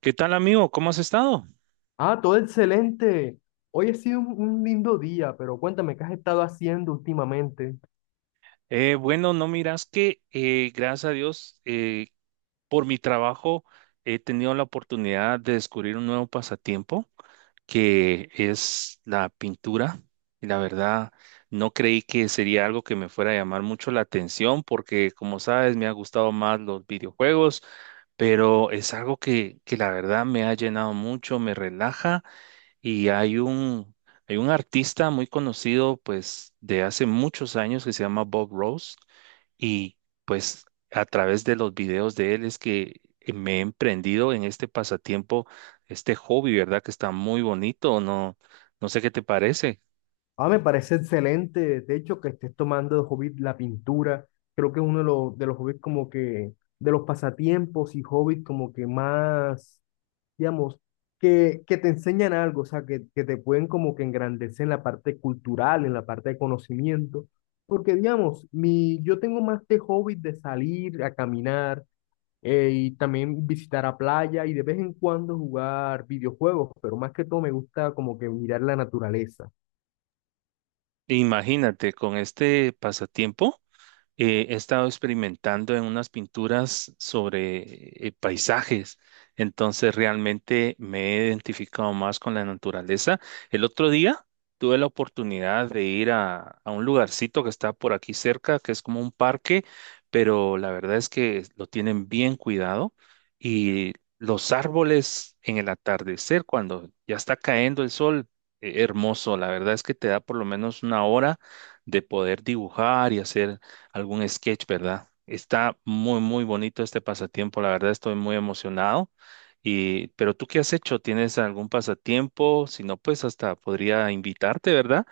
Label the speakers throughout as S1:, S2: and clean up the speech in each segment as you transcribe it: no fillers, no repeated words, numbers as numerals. S1: ¿Qué tal, amigo? ¿Cómo has estado?
S2: Ah, todo excelente. Hoy ha sido un lindo día, pero cuéntame qué has estado haciendo últimamente.
S1: Bueno, no miras que, gracias a Dios, por mi trabajo he tenido la oportunidad de descubrir un nuevo pasatiempo que es la pintura. Y la verdad, no creí que sería algo que me fuera a llamar mucho la atención porque, como sabes, me ha gustado más los videojuegos, pero es algo que la verdad me ha llenado mucho, me relaja. Y hay un, hay un artista muy conocido, pues, de hace muchos años que se llama Bob Ross. Y pues a través de los videos de él es que me he emprendido en este pasatiempo, este hobby, ¿verdad? Que está muy bonito. No, no sé qué te parece.
S2: Ah, me parece excelente. De hecho, que estés tomando de hobby la pintura. Creo que es uno de los hobbies como que, de los pasatiempos y hobbies como que más, digamos, que te enseñan algo, o sea, que te pueden como que engrandecer en la parte cultural, en la parte de conocimiento. Porque, digamos, yo tengo más de hobby de salir a caminar y también visitar a playa y de vez en cuando jugar videojuegos, pero más que todo me gusta como que mirar la naturaleza.
S1: Imagínate, con este pasatiempo. He estado experimentando en unas pinturas sobre paisajes, entonces realmente me he identificado más con la naturaleza. El otro día tuve la oportunidad de ir a un lugarcito que está por aquí cerca, que es como un parque, pero la verdad es que lo tienen bien cuidado, y los árboles en el atardecer, cuando ya está cayendo el sol, hermoso. La verdad es que te da por lo menos una hora de poder dibujar y hacer algún sketch, ¿verdad? Está muy, muy bonito este pasatiempo. La verdad estoy muy emocionado. Y, ¿pero tú qué has hecho? ¿Tienes algún pasatiempo? Si no, pues hasta podría invitarte, ¿verdad?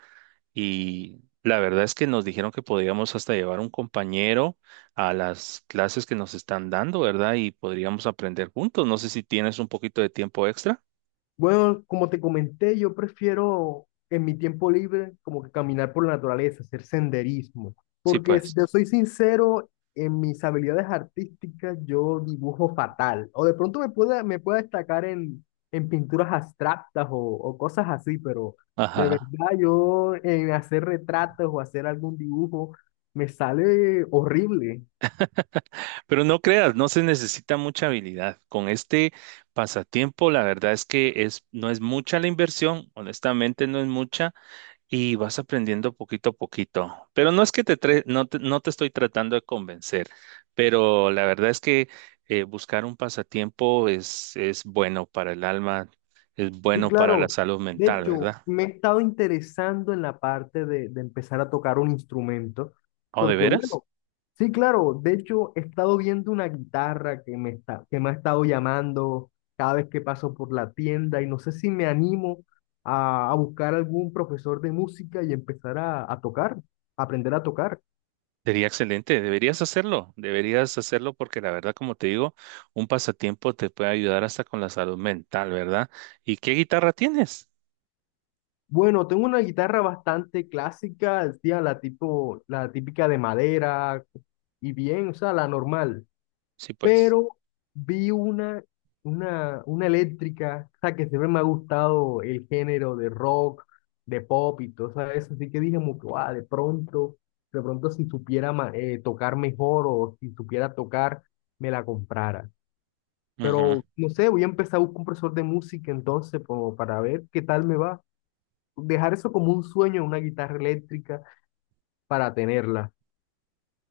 S1: Y la verdad es que nos dijeron que podríamos hasta llevar un compañero a las clases que nos están dando, ¿verdad? Y podríamos aprender juntos. No sé si tienes un poquito de tiempo extra.
S2: Bueno, como te comenté, yo prefiero en mi tiempo libre como que caminar por la naturaleza, hacer senderismo,
S1: Sí,
S2: porque si
S1: pues.
S2: te soy sincero, en mis habilidades artísticas yo dibujo fatal, o de pronto me pueda destacar en pinturas abstractas o cosas así, pero de
S1: Ajá.
S2: verdad yo en hacer retratos o hacer algún dibujo me sale horrible.
S1: Pero no creas, no se necesita mucha habilidad. Con este pasatiempo, la verdad es que es, no es mucha la inversión, honestamente no es mucha, y vas aprendiendo poquito a poquito. Pero no es que no te estoy tratando de convencer, pero la verdad es que buscar un pasatiempo es bueno para el alma, es
S2: Sí,
S1: bueno para la
S2: claro.
S1: salud
S2: De
S1: mental,
S2: hecho,
S1: ¿verdad?
S2: me he estado interesando en la parte de empezar a tocar un instrumento,
S1: ¿O de
S2: porque
S1: veras?
S2: bueno, sí, claro. De hecho, he estado viendo una guitarra que me está, que me ha estado llamando cada vez que paso por la tienda y no sé si me animo a buscar algún profesor de música y empezar a tocar, a aprender a tocar.
S1: Sería excelente, deberías hacerlo porque la verdad, como te digo, un pasatiempo te puede ayudar hasta con la salud mental, ¿verdad? ¿Y qué guitarra tienes?
S2: Bueno, tengo una guitarra bastante clásica, tía, la tipo, la típica de madera y bien, o sea, la normal.
S1: Sí, pues.
S2: Pero vi una, una eléctrica, o sea, que siempre me ha gustado el género de rock, de pop y todo eso, así que dije como que, "Guau, de pronto si supiera tocar mejor o si supiera tocar, me la comprara".
S1: Ujú.
S2: Pero no sé, voy a empezar a buscar un profesor de música entonces como para ver qué tal me va. Dejar eso como un sueño, una guitarra eléctrica para tenerla.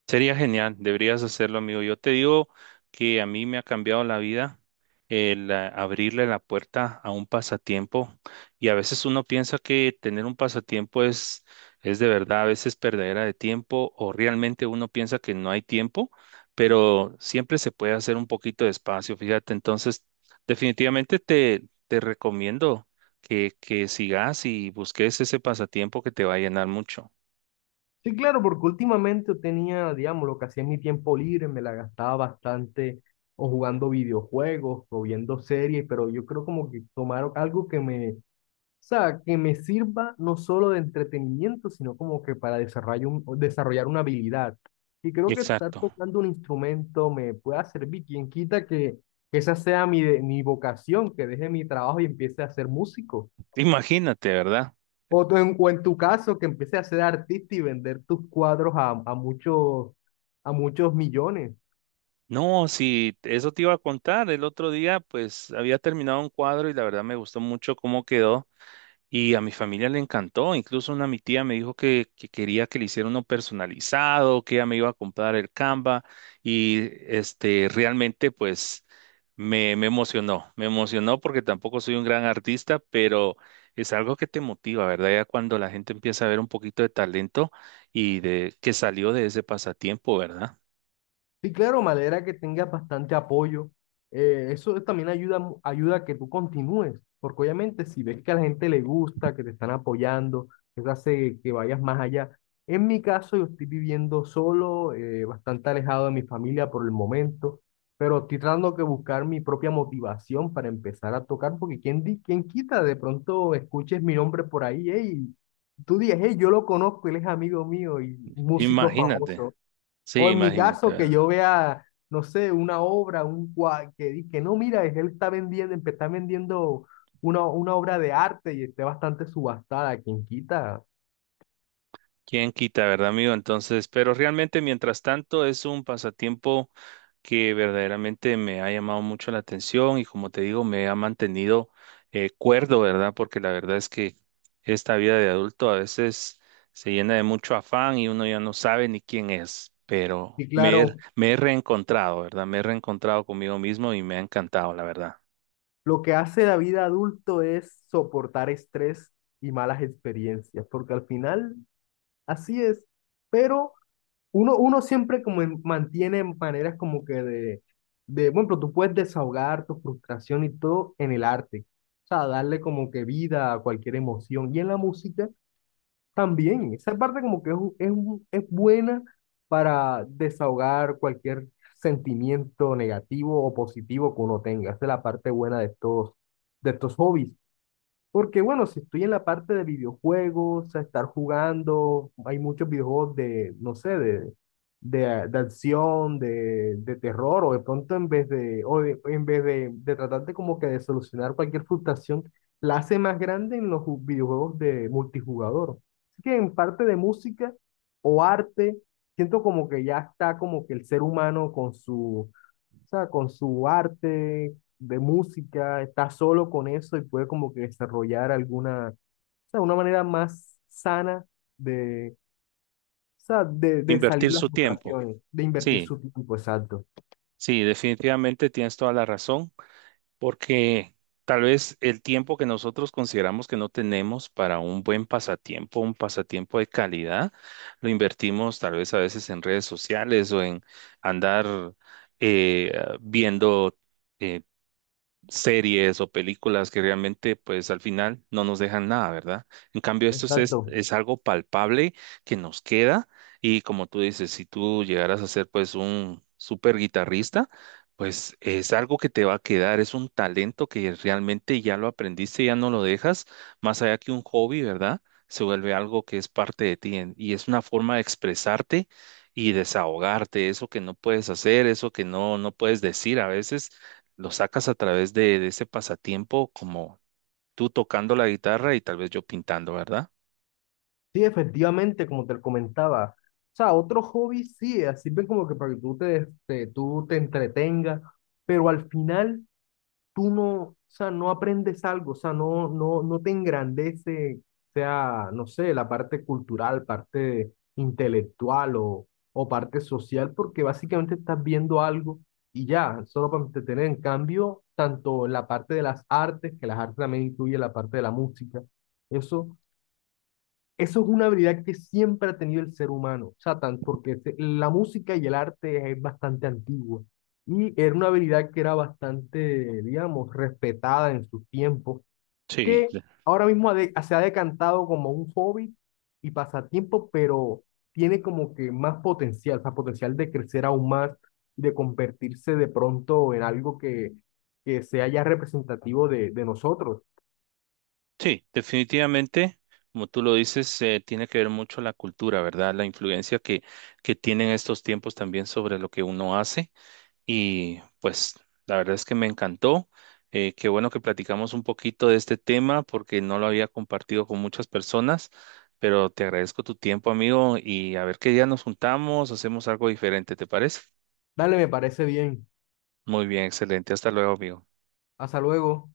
S1: Sería genial, deberías hacerlo, amigo. Yo te digo que a mí me ha cambiado la vida el abrirle la puerta a un pasatiempo. Y a veces uno piensa que tener un pasatiempo es de verdad a veces perdedera de tiempo, o realmente uno piensa que no hay tiempo, pero siempre se puede hacer un poquito de espacio, fíjate. Entonces, definitivamente te recomiendo que sigas y busques ese pasatiempo que te va a llenar mucho.
S2: Sí, claro, porque últimamente tenía, digamos, lo que hacía en mi tiempo libre, me la gastaba bastante o jugando videojuegos o viendo series, pero yo creo como que tomar algo que o sea, que me sirva no solo de entretenimiento, sino como que para desarrollar, desarrollar una habilidad. Y creo que estar
S1: Exacto.
S2: tocando un instrumento me pueda servir. Quien quita que esa sea mi vocación, que deje mi trabajo y empiece a ser músico.
S1: Imagínate, ¿verdad?
S2: O, o en tu caso, que empieces a ser artista y vender tus cuadros a muchos millones.
S1: No, sí, eso te iba a contar. El otro día, pues, había terminado un cuadro y la verdad me gustó mucho cómo quedó y a mi familia le encantó. Incluso una mi tía me dijo que quería que le hiciera uno personalizado, que ella me iba a comprar el Canva y, este, realmente, pues, me emocionó. Me emocionó porque tampoco soy un gran artista, pero es algo que te motiva, ¿verdad? Ya cuando la gente empieza a ver un poquito de talento y de que salió de ese pasatiempo, ¿verdad?
S2: Sí, claro, me alegra que tengas bastante apoyo. Eso también ayuda, ayuda a que tú continúes, porque obviamente si ves que a la gente le gusta, que te están apoyando, eso hace que vayas más allá. En mi caso, yo estoy viviendo solo, bastante alejado de mi familia por el momento, pero estoy tratando que buscar mi propia motivación para empezar a tocar, porque quién quita, de pronto escuches mi nombre por ahí, hey, tú dices, hey, yo lo conozco, él es amigo mío y músico
S1: Imagínate.
S2: famoso.
S1: Sí,
S2: O en mi
S1: imagínate,
S2: caso, que
S1: ¿verdad?
S2: yo vea, no sé, una obra, un cua- que, di- que no, mira, él está vendiendo, está vendiendo una obra de arte y esté bastante subastada, quien quita.
S1: ¿Quién quita, verdad, amigo? Entonces, pero realmente, mientras tanto, es un pasatiempo que verdaderamente me ha llamado mucho la atención y como te digo, me ha mantenido cuerdo, ¿verdad? Porque la verdad es que esta vida de adulto a veces se llena de mucho afán y uno ya no sabe ni quién es, pero
S2: Y claro,
S1: me he reencontrado, ¿verdad? Me he reencontrado conmigo mismo y me ha encantado, la verdad.
S2: lo que hace la vida adulto es soportar estrés y malas experiencias, porque al final así es. Pero uno siempre mantiene maneras como que bueno, pero tú puedes desahogar tu frustración y todo en el arte, o sea, darle como que vida a cualquier emoción y en la música también, esa parte como que es buena para desahogar cualquier sentimiento negativo o positivo que uno tenga, esa es la parte buena de de estos hobbies. Porque bueno, si estoy en la parte de videojuegos, a estar jugando, hay muchos videojuegos de, no sé, de acción, de terror, o de pronto en vez de tratarte como que de solucionar cualquier frustración, la hace más grande en los videojuegos de multijugador. Así que en parte de música o arte, siento como que ya está como que el ser humano con su, o sea, con su arte de música, está solo con eso y puede como que desarrollar alguna, o sea, una manera más sana de, o sea, de salir
S1: Invertir
S2: las
S1: su tiempo.
S2: frustraciones, de invertir
S1: Sí,
S2: su tiempo, exacto.
S1: sí, definitivamente tienes toda la razón. Porque tal vez el tiempo que nosotros consideramos que no tenemos para un buen pasatiempo, un pasatiempo de calidad, lo invertimos tal vez a veces en redes sociales o en andar eh, viendo eh, series o películas que realmente pues al final no nos dejan nada, ¿verdad? En cambio, esto
S2: Exacto.
S1: es algo palpable que nos queda y como tú dices, si tú llegaras a ser pues un super guitarrista, pues es algo que te va a quedar, es un talento que realmente ya lo aprendiste, ya no lo dejas, más allá que un hobby, ¿verdad? Se vuelve algo que es parte de y es una forma de expresarte y desahogarte, eso que no puedes hacer, eso que no, no puedes decir a veces lo sacas a través de ese pasatiempo como tú tocando la guitarra y tal vez yo pintando, ¿verdad?
S2: Sí, efectivamente, como te comentaba. O sea, otros hobbies sí, sirven como que para que tú te entretengas, pero al final tú no, o sea, no aprendes algo, o sea, no te engrandece, sea, no sé, la parte cultural, parte intelectual o parte social, porque básicamente estás viendo algo y ya, solo para entretener. En cambio, tanto la parte de las artes, que las artes también incluye la parte de la música, eso eso es una habilidad que siempre ha tenido el ser humano, o sea, la música y el arte es bastante antigua y era una habilidad que era bastante, digamos, respetada en su tiempo,
S1: Sí,
S2: que
S1: de-
S2: ahora mismo se ha decantado como un hobby y pasatiempo, pero tiene como que más potencial, o sea, potencial de crecer aún más, de convertirse de pronto en algo que sea ya representativo de nosotros.
S1: sí, definitivamente, como tú lo dices, tiene que ver mucho la cultura, ¿verdad? La influencia que tienen estos tiempos también sobre lo que uno hace. Y pues la verdad es que me encantó. Qué bueno que platicamos un poquito de este tema porque no lo había compartido con muchas personas, pero te agradezco tu tiempo, amigo, y a ver qué día nos juntamos, hacemos algo diferente, ¿te parece?
S2: Dale, me parece bien.
S1: Muy bien, excelente. Hasta luego, amigo.
S2: Hasta luego.